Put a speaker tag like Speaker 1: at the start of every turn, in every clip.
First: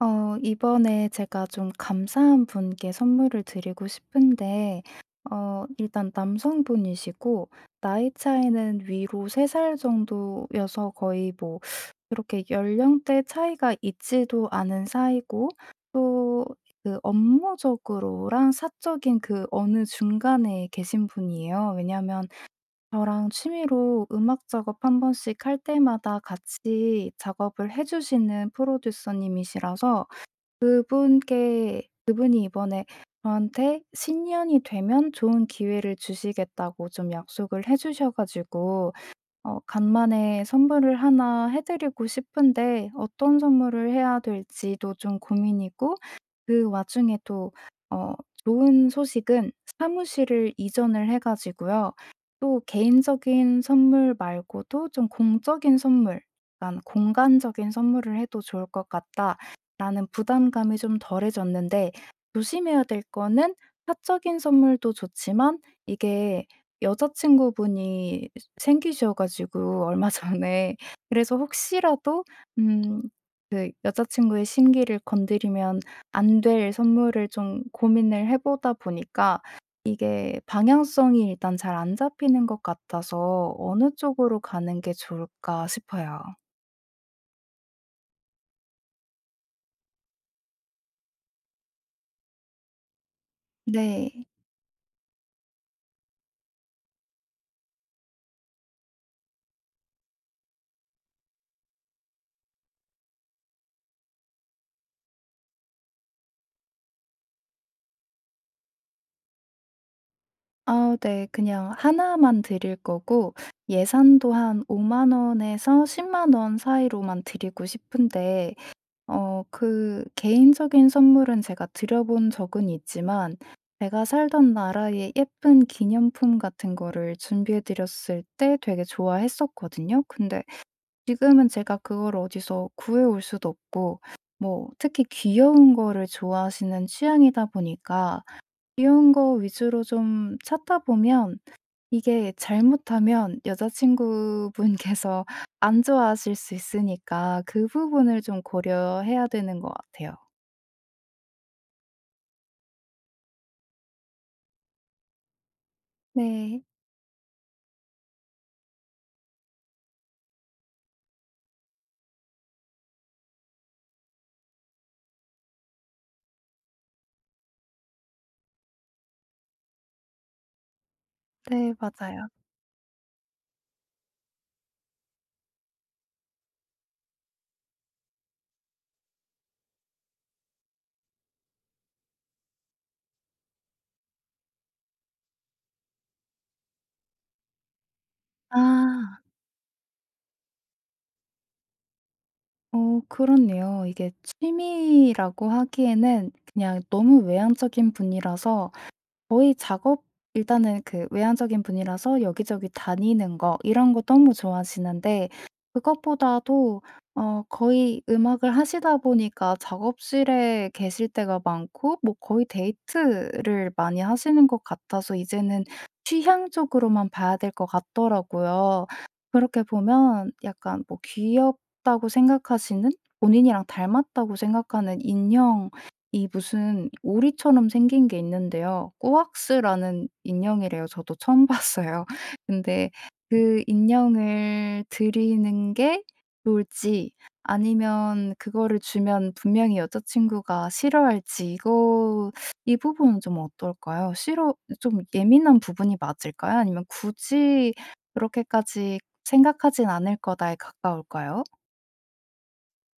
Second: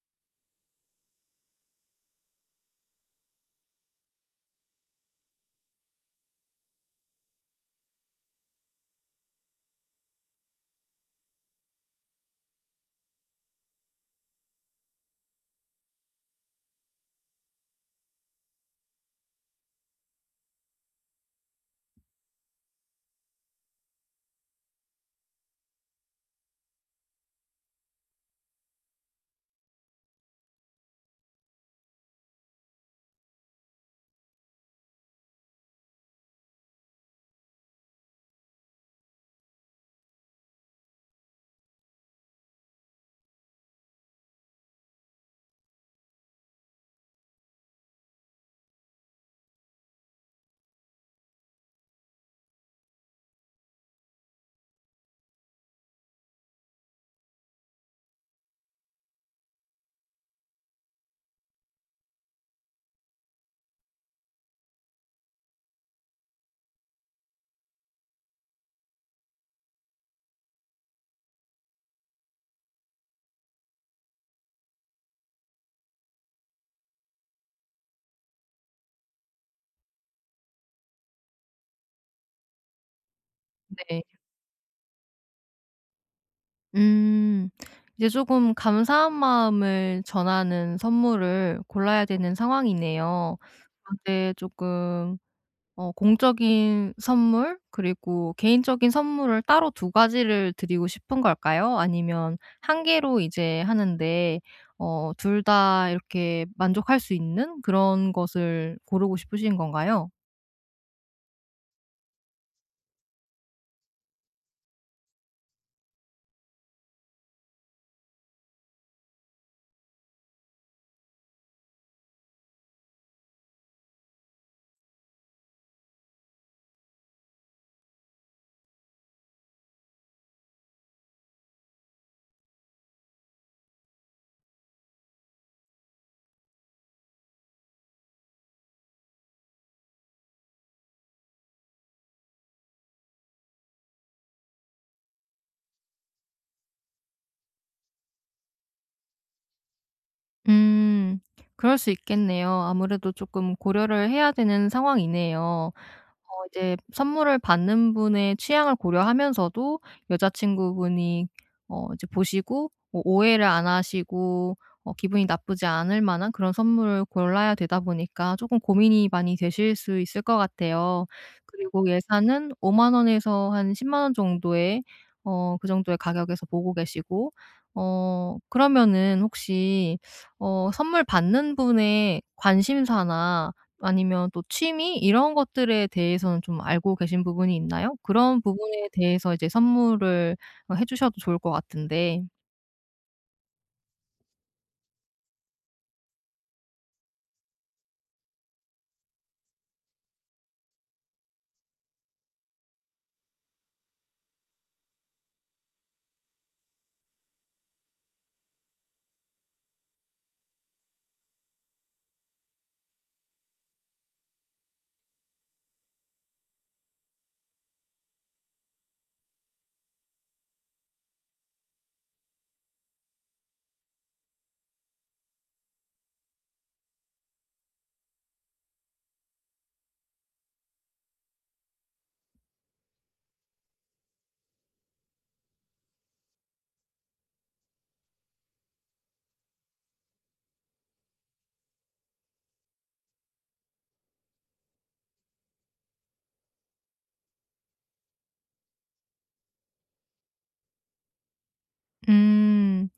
Speaker 1: 이번에 제가 좀 감사한 분께 선물을 드리고 싶은데, 일단 남성분이시고, 나이 차이는 위로 3살 정도여서 거의 뭐 그렇게 연령대 차이가 있지도 않은 사이고, 또 그 업무적으로랑 사적인 그 어느 중간에 계신 분이에요. 왜냐하면 저랑 취미로 음악 작업 한 번씩 할 때마다 같이 작업을 해 주시는 프로듀서님이시라서, 그분께 그분이 이번에 저한테 "신년이 되면 좋은 기회를 주시겠다."고 좀 약속을 해 주셔 가지고, 간만에 선물을 하나 해 드리고 싶은데, 어떤 선물을 해야 될지도 좀 고민이고, 그 와중에 또 좋은 소식은 사무실을 이전을 해 가지고요. 또 개인적인 선물 말고도 좀 공적인 선물, 약간 '공간적인 선물을 해도 좋을 것 같다.'라는 부담감이 좀 덜해졌는데, 조심해야 될 거는 사적인 선물도 좋지만, 이게 여자친구분이 생기셔 가지고 얼마 전에. 그래서 혹시라도 음 그 여자 친구의 심기를 건드리면 안 될 선물을 좀 고민을 해 보다 보니까, 이게 방향성이 일단 잘 안 잡히는 것 같아서 어느
Speaker 2: 네.
Speaker 1: 쪽으로 가는 게 좋을까 싶어요.
Speaker 2: 음. 이제 조금 감사한 마음을 전하는 선물을 골라야 되는 상황이네요.
Speaker 1: 네.
Speaker 2: 그런데 조금 공적인 선물 그리고 개인적인 선물을 따로 두 가지를 드리고 싶은 걸까요? 아니면 한 개로 이제 하는데 둘 다 이렇게 만족할 수 있는 그런 것을 고르고 싶으신 건가요?
Speaker 1: 아, 네. 그냥 하나만 드릴 거고, 예산도 한5만 원에서 1 0원 사이로만 드리고 싶은데, 그 개인적인 선물은 제가 드려 본 적은 있지만, 제가 살던 나라의 예쁜 기념품 같은 거를 준비해 드렸을 때 되게 좋아했었거든요. 근데 지금은 제가 그걸 어디서 구해 올 수도 없고, 뭐 특히 귀여운 거를 좋아하시는 취향이다 보니까 귀여운 거 위주로 좀 찾다 보면, 이게 잘못하면 여자친구분께서 안 좋아하실 수 있으니까 그 부분을 좀 고려해야 되는 것 같아요.
Speaker 2: 음. 그럴 수 있겠네요. 아무래도 조금 고려를 해야 되는 상황이네요.
Speaker 1: 네.
Speaker 2: 이제 선물을 받는 분의 취향을 고려하면서도 여자친구분이 이제 보시고 뭐 오해를 안 하시고 기분이 나쁘지 않을 만한 그런 선물을 골라야 되다 보니까 쪼끔 고민이 많이 되실 수 있을 것 같아요.
Speaker 1: 네,
Speaker 2: 그리고
Speaker 1: 맞아요.
Speaker 2: 예산은 5만 원에서 한 10만 원 정도의 그 정도의 가격에서 보고 계시고 그러면은 혹시 선물 받는 분의 관심사나 아니면 또 취미 이런 것들에 대해서는 좀 알고 계신 부분이 있나요? 그런 부분에
Speaker 1: 아.
Speaker 2: 대해서 이제 선물을 해 주셔도 좋을 것 같은데.
Speaker 1: 어, 그렇네요. 이게 취미라고 하기에는 그냥 너무 외향적인 분이라서, 거의 작업 일단은 그 외향적인 분이라서 여기저기 다니는 거 이런 거 너무 좋아하시는데, 그것보다도 거의 음악을 하시다 보니까 작업실에 계실 때가 많고, 뭐 거의 데이트를 많이 하시는 것 같아서 이제는 취향 쪽으로만 봐야 될 것 같더라고요. 그렇게 보면 약간 뭐 귀엽다고 생각하시는, 본인이랑 닮았다고 생각하는 인형, 이 무슨 오리처럼 생긴 게 있는데요. 꾸왁스라는 인형이래요. 저도 처음 봤어요. 근데 그 인형을 드리는 게 좋을지, 아니면 그거를 주면 분명히 여자친구가 싫어할지, 이거 이 부분은 좀 어떨까요? 싫어 좀 예민한 부분이 맞을까요? 아니면 굳이 그렇게까지 생각하진 않을 거다에 가까울까요?
Speaker 2: 음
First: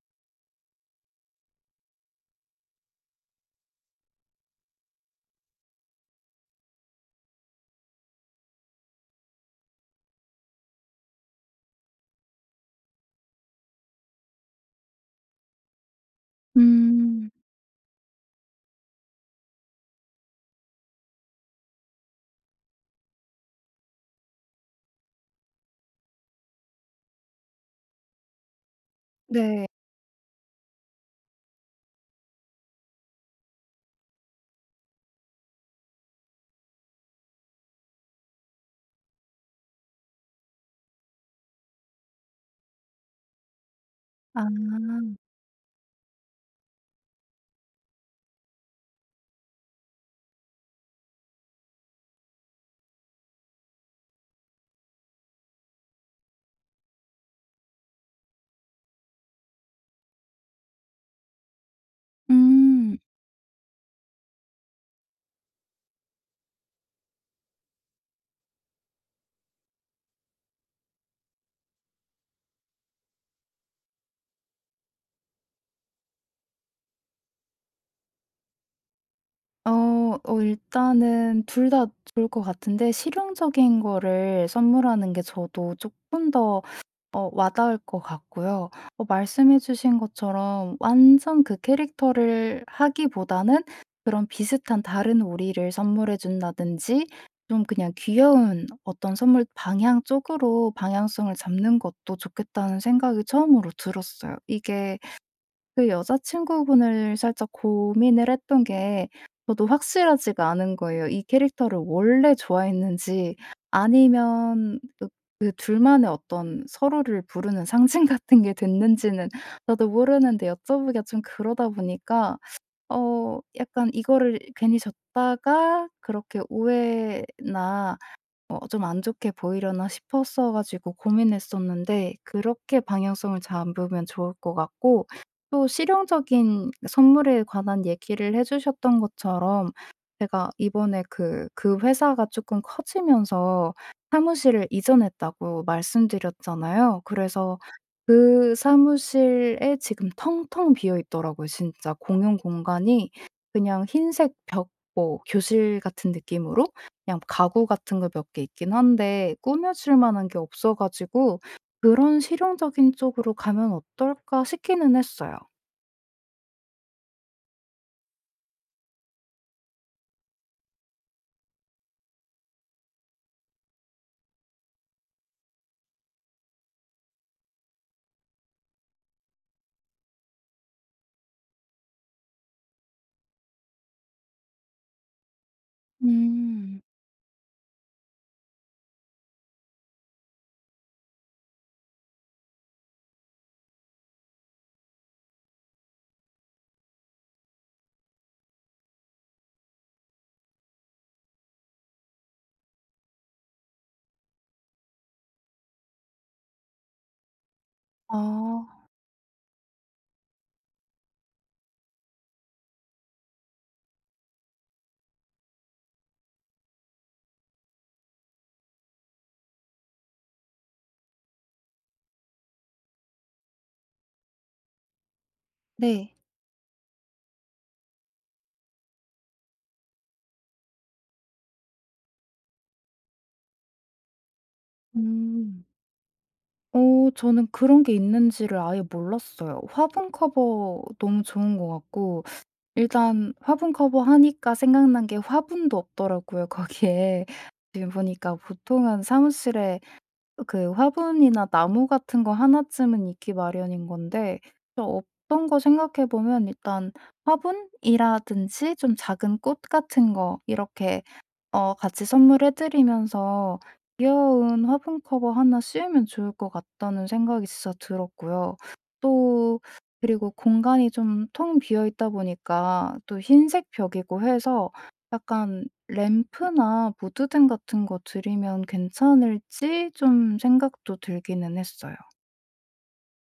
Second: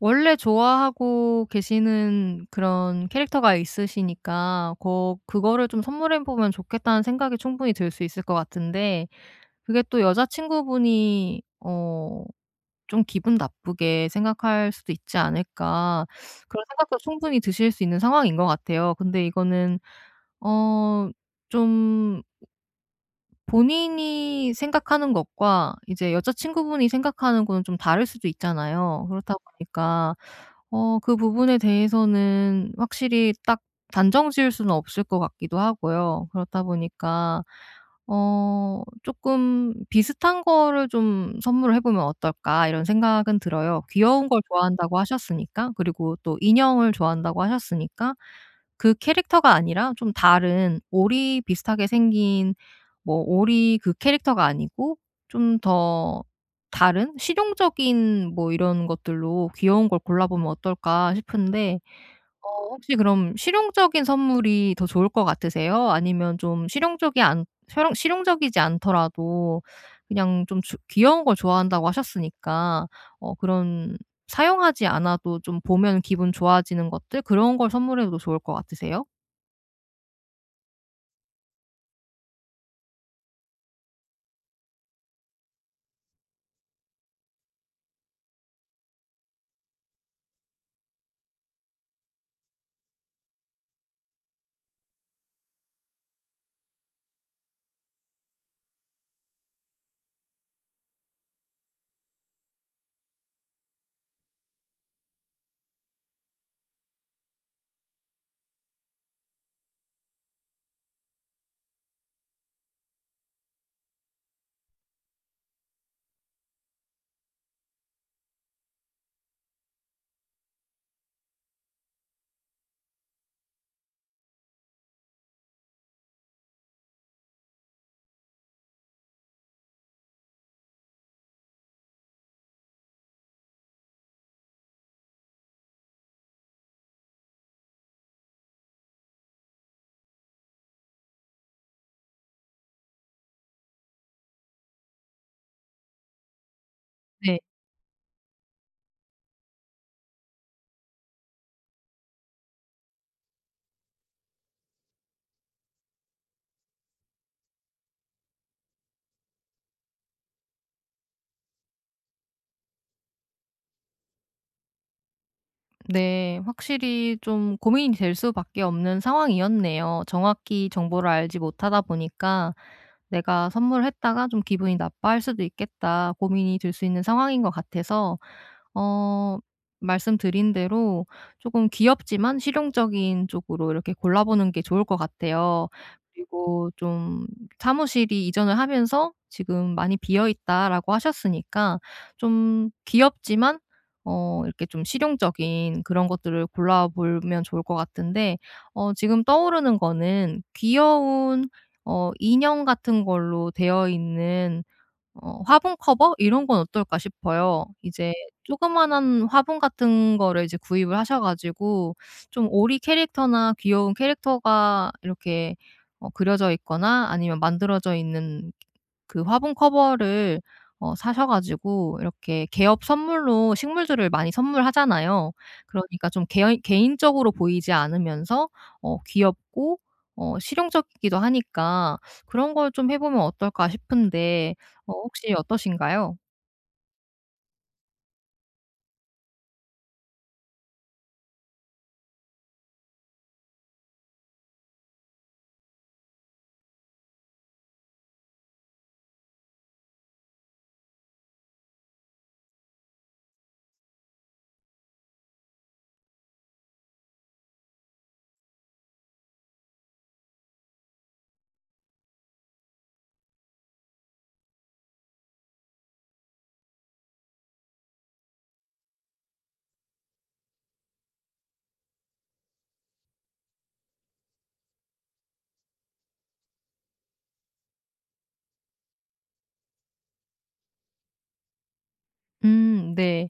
Speaker 2: 원래 좋아하고 계시는 그런 캐릭터가 있으시니까 거 그거를 좀 선물해 보면 좋겠다는 생각이 충분히 들 수 있을 것 같은데, 그게 또 여자친구분이 좀 기분 나쁘게 생각할 수도 있지 않을까 그런 생각도
Speaker 1: 음.
Speaker 2: 충분히 드실 수 있는 상황인 것 같아요. 근데 이거는 어좀 본인이 생각하는 것과 이제 여자친구분이 생각하는 거는 좀 다를 수도 있잖아요. 그렇다
Speaker 1: 네.
Speaker 2: 보니까 그 부분에 대해서는 확실히 딱 단정 지을 수는 없을 것 같기도 하고요. 그렇다 보니까 어금 '비슷한 거를 좀 선물을 해 보면 어떨까?' 이런 생각은 들어요. 귀여운 걸
Speaker 1: 아.
Speaker 2: 좋아한다고 하셨으니까. 그리고 또 인형을 좋아한다고 하셨으니까 그 캐릭터가 아니라 좀 다른 오리 비슷하게 생긴, 뭐 오리 그 캐릭터가 아니고 좀 더 다른 실용적인 뭐 이런 것들로 귀여운 걸 골라보면 어떨까 싶은데. 혹시
Speaker 1: 음.
Speaker 2: 그럼 실용적인 선물이 더 좋을 것 같으세요? 아니면 좀 실용적이 않 실용 실용적이지 않더라도 그냥 좀 주 귀여운 걸 좋아한다고 하셨으니까 그런, 사용하지 않아도 좀 보면 기분 좋아지는 것들 그런 걸 선물해도 좋을 것 같으세요?
Speaker 1: 어. 어, 일단은 둘 다 좋을 것 같은데 실용적인 거를 선물하는 게 저도 조금 더 와닿을 것 같고요. 말씀해 주신 것처럼 완전 그 캐릭터를 하기보다는 그런 비슷한 다른 오리를 선물해 준다든지, 좀 그냥 귀여운 어떤 선물 방향 쪽으로 방향성을 잡는 것도 좋겠다는 생각이 처음으로 들었어요. 이게 그 여자친구분을 살짝 고민을 했던 게 저도 확실하지가 않은 거예요. 이 캐릭터를 원래 좋아했는지, 아니면 그 둘만의 어떤 서로를 부르는 상징 같은 게 됐는지는 저도 모르는데, 여쭤보기가 좀 그러다 보니까 약간 이거를 괜히 줬다가 그렇게 오해나 좀 안 좋게 보이려나 싶었어 가지고 고민했었는데, 그렇게 방향성을 잡으면 좋을 것 같고, 또 실용적인 선물에 관한 얘기를 해 주셨던 것처럼 제가 이번에 그 회사가 조금 커지면서 사무실을 이전했다고 말씀드렸잖아요.
Speaker 2: 네.
Speaker 1: 그래서 그 사무실에 지금 텅텅 비어 있더라고요, 진짜 공용 공간이. 그냥 흰색 벽, 뭐 교실 같은 느낌으로, 그냥 가구 같은 거 몇 개 있긴 한데 꾸며 줄 만한 게 없어 가지고, '그런 실용적인 쪽으로 가면 어떨까?' 싶기는 했어요.
Speaker 2: 네. 확실히 좀 고민이 될 수밖에 없는 상황이었네요. 정확히 정보를 알지 못하다 보니까 '내가 선물했다가 좀 기분이 나빠할 수도 있겠다.' 고민이 들 수 있는 상황인 것 같아서 어 말씀드린 대로 조금 귀엽지만 실용적인 쪽으로 이렇게 골라보는 게 좋을 것 같아요. 그리고
Speaker 1: 음.
Speaker 2: 좀 사무실이 이전을 하면서 지금 많이 비어 있다라고 하셨으니까 좀 귀엽지만 이렇게 좀 실용적인 그런 것들을 골라보면 좋을 것 같은데, 지금 떠오르는 거는 귀여운 인형 같은 걸로 되어 있는 화분 커버, 이런 건 어떨까 싶어요. 이제
Speaker 1: 아.
Speaker 2: 조그마한 화분 같은 거를 이제 구입을 하셔 가지고 좀 오리 캐릭터나 귀여운 캐릭터가 이렇게 그려져 있거나 아니면 만들어져 있는 그 화분 커버를 사셔 가지고, 이렇게 개업 선물로 식물들을 많이 선물하잖아요. 그러니까
Speaker 1: 네.
Speaker 2: 좀 개인적으로 보이지 않으면서 귀엽고 실용적이기도 하니까 '그런 걸 좀 해 보면 어떨까?' 싶은데 혹시
Speaker 1: 음.
Speaker 2: 어떠신가요?
Speaker 1: 어, 저는 그런 게 있는지를 아예 몰랐어요. 화분 커버 너무 좋은 것 같고, 일단 화분 커버 하니까 생각난 게 화분도 없더라고요, 거기에. 지금 보니까 보통은 사무실에 그 화분이나 나무 같은 거 하나쯤은 있기 마련인 건데, 저 어떤 거 생각해 보면 일단 화분이라든지 좀 작은 꽃 같은 거, 이렇게 같이 선물해 드리면서 귀여운 화분 커버 하나 씌우면 좋을 것 같다는 생각이 진짜 들었고요. 또, 그리고 공간이 좀 텅 비어 있다 보니까 또 흰색 벽이고 해서 약간 램프나 무드등 같은 거 드리면 괜찮을지 좀 생각도 들기는 했어요.
Speaker 2: 네.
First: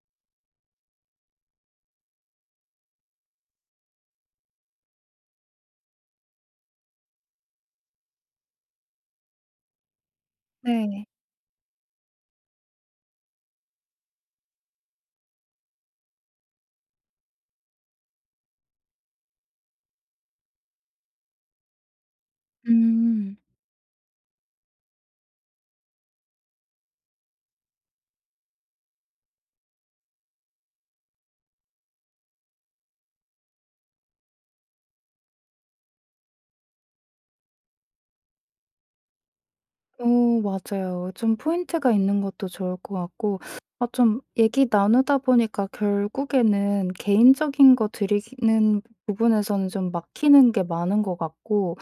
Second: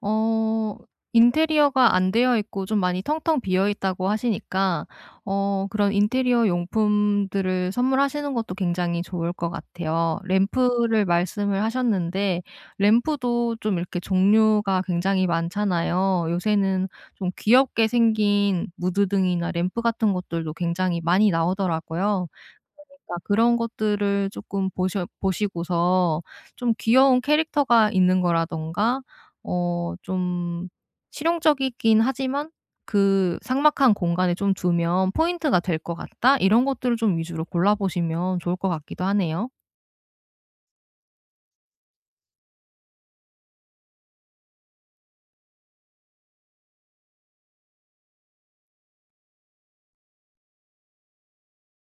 Speaker 2: 어 인테리어가 안 되어 있고 좀 많이 텅텅 비어 있다고 하시니까 그런 인테리어 용품들을 선물하시는 것도 굉장히 좋을 것 같아요. 램프를
Speaker 1: 네.
Speaker 2: 말씀을 하셨는데 램프도 좀 이렇게 종류가 굉장히 많잖아요. 요새는 좀 귀엽게 생긴 무드등이나 램프 같은 것들도 굉장히 많이 나오더라고요. 그까
Speaker 1: 음.
Speaker 2: 그런 것들을 조금 보셔 보시고서 좀 귀여운 캐릭터가 있는 거라든가 좀 실용적이긴 하지만 그 삭막한 공간에 좀 두면 '포인트가 될 것 같다.' 이런 것들을 좀 위주로 골라 보시면 좋을 것 같기도 하네요.
Speaker 1: 오, 맞아요. 좀 포인트가 있는 것도 좋을 것 같고, 아, 좀 얘기 나누다 보니까 결국에는 개인적인 거 드리는 부분에서는 좀 막히는 게 많은 것 같고,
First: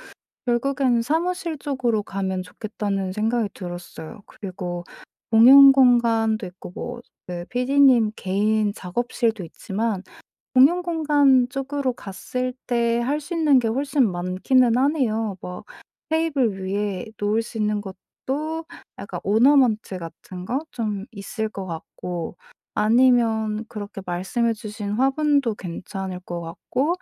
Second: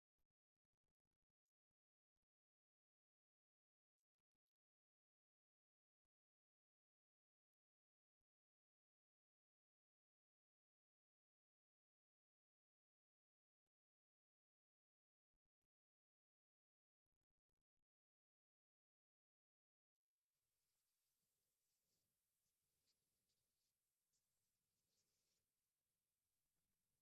Speaker 1: 결국에는 사무실 쪽으로 가면 좋겠다는 생각이 들었어요. 그리고 공용 공간도 있고, 뭐 그 PD님 개인 작업실도 있지만, 공연 공간 쪽으로 갔을 때 할 수 있는 게 훨씬 많기는 하네요. 뭐 테이블 위에 놓을 수 있는 것도, 약간 오너먼트 같은 거 좀 있을 것 같고, 아니면 그렇게 말씀해 주신 화분도 괜찮을 것 같고,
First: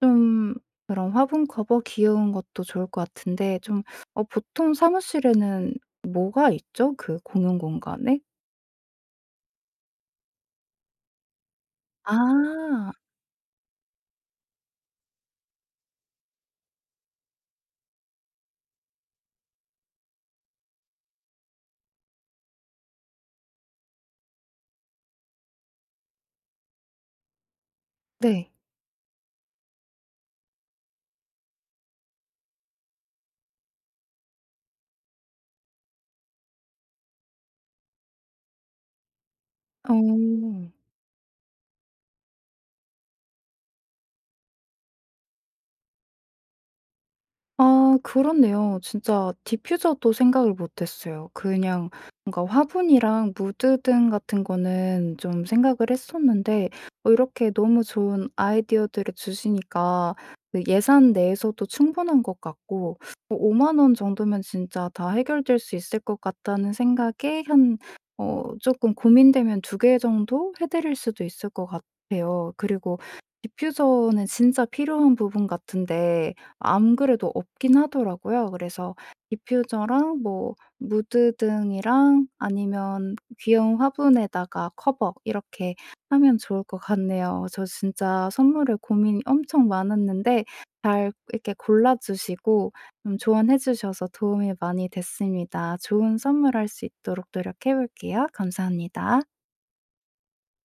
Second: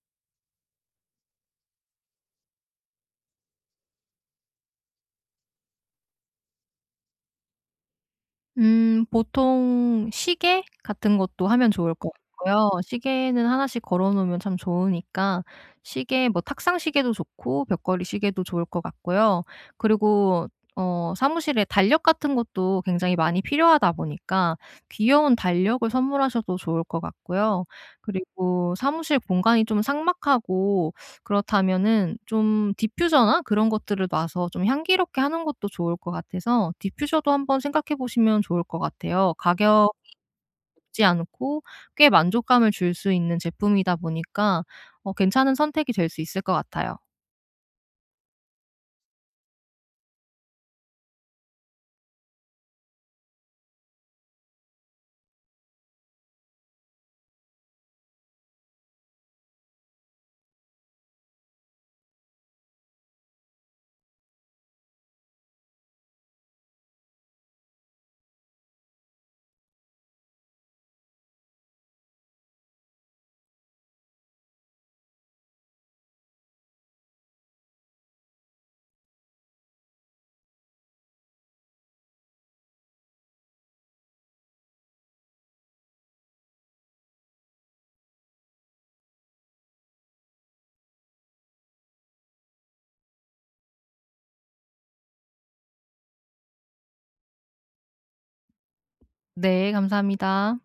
Speaker 1: 좀 그런 화분 커버 귀여운 것도 좋을 것 같은데, 좀 보통 사무실에는 뭐가 있죠? 그 공용 공간에?
Speaker 2: 음. 보통 시계 같은 것도 하면 좋을 것 같고요.
Speaker 1: 아.
Speaker 2: 시계는 하나씩 걸어 놓으면 참 좋으니까. 시계 뭐 탁상 시계도 좋고 벽걸이 시계도 좋을 것 같고요. 그리고 사무실에 달력 같은 것도 굉장히 많이 필요하다 보니까 귀여운 달력을 선물하셔도 좋을 것 같고요.
Speaker 1: 네.
Speaker 2: 그리고 사무실 공간이 좀 삭막하고 그렇다면은 좀 디퓨저나 그런 것들을 놔서 좀 향기롭게 하는 것도 좋을 것 같아서 디퓨저도 한번 생각해 보시면 좋을 것 같아요. 가격이
Speaker 1: 어.
Speaker 2: 높지 않고 꽤 만족감을 줄 수 있는 제품이다 보니까 괜찮은 선택이 될 수 있을 것 같아요.
Speaker 1: 아, 그렇네요. 진짜 디퓨저도 생각을 못 했어요. 그냥 뭔가 화분이랑 무드등 같은 거는 좀 생각을 했었는데, 이렇게 너무 좋은 아이디어들을 주시니까 그 예산 내에서도 충분한 것 같고, 어5만 원 정도면 진짜 다 해결될 수 있을 것 같다는 생각에, 한 어쪼 고민되면 두 개 정도 해 드릴 수도 있을 것 같아요. 그리고 디퓨저는 진짜 필요한 부분 같은데 안 그래도 없긴 하더라고요. 그래서 디퓨저랑 뭐 무드 등이랑, 아니면 귀여운 화분에다가 커버 이렇게 하면 좋을 것 같네요. 저 진짜 선물에 고민이 엄청 많았는데, 잘 이렇게 골라 주시고 좀 조언해 주셔서 도움이 많이 됐습니다. 좋은 선물할 수 있도록 노력해 볼게요. 감사합니다.
Speaker 2: 네, 감사합니다.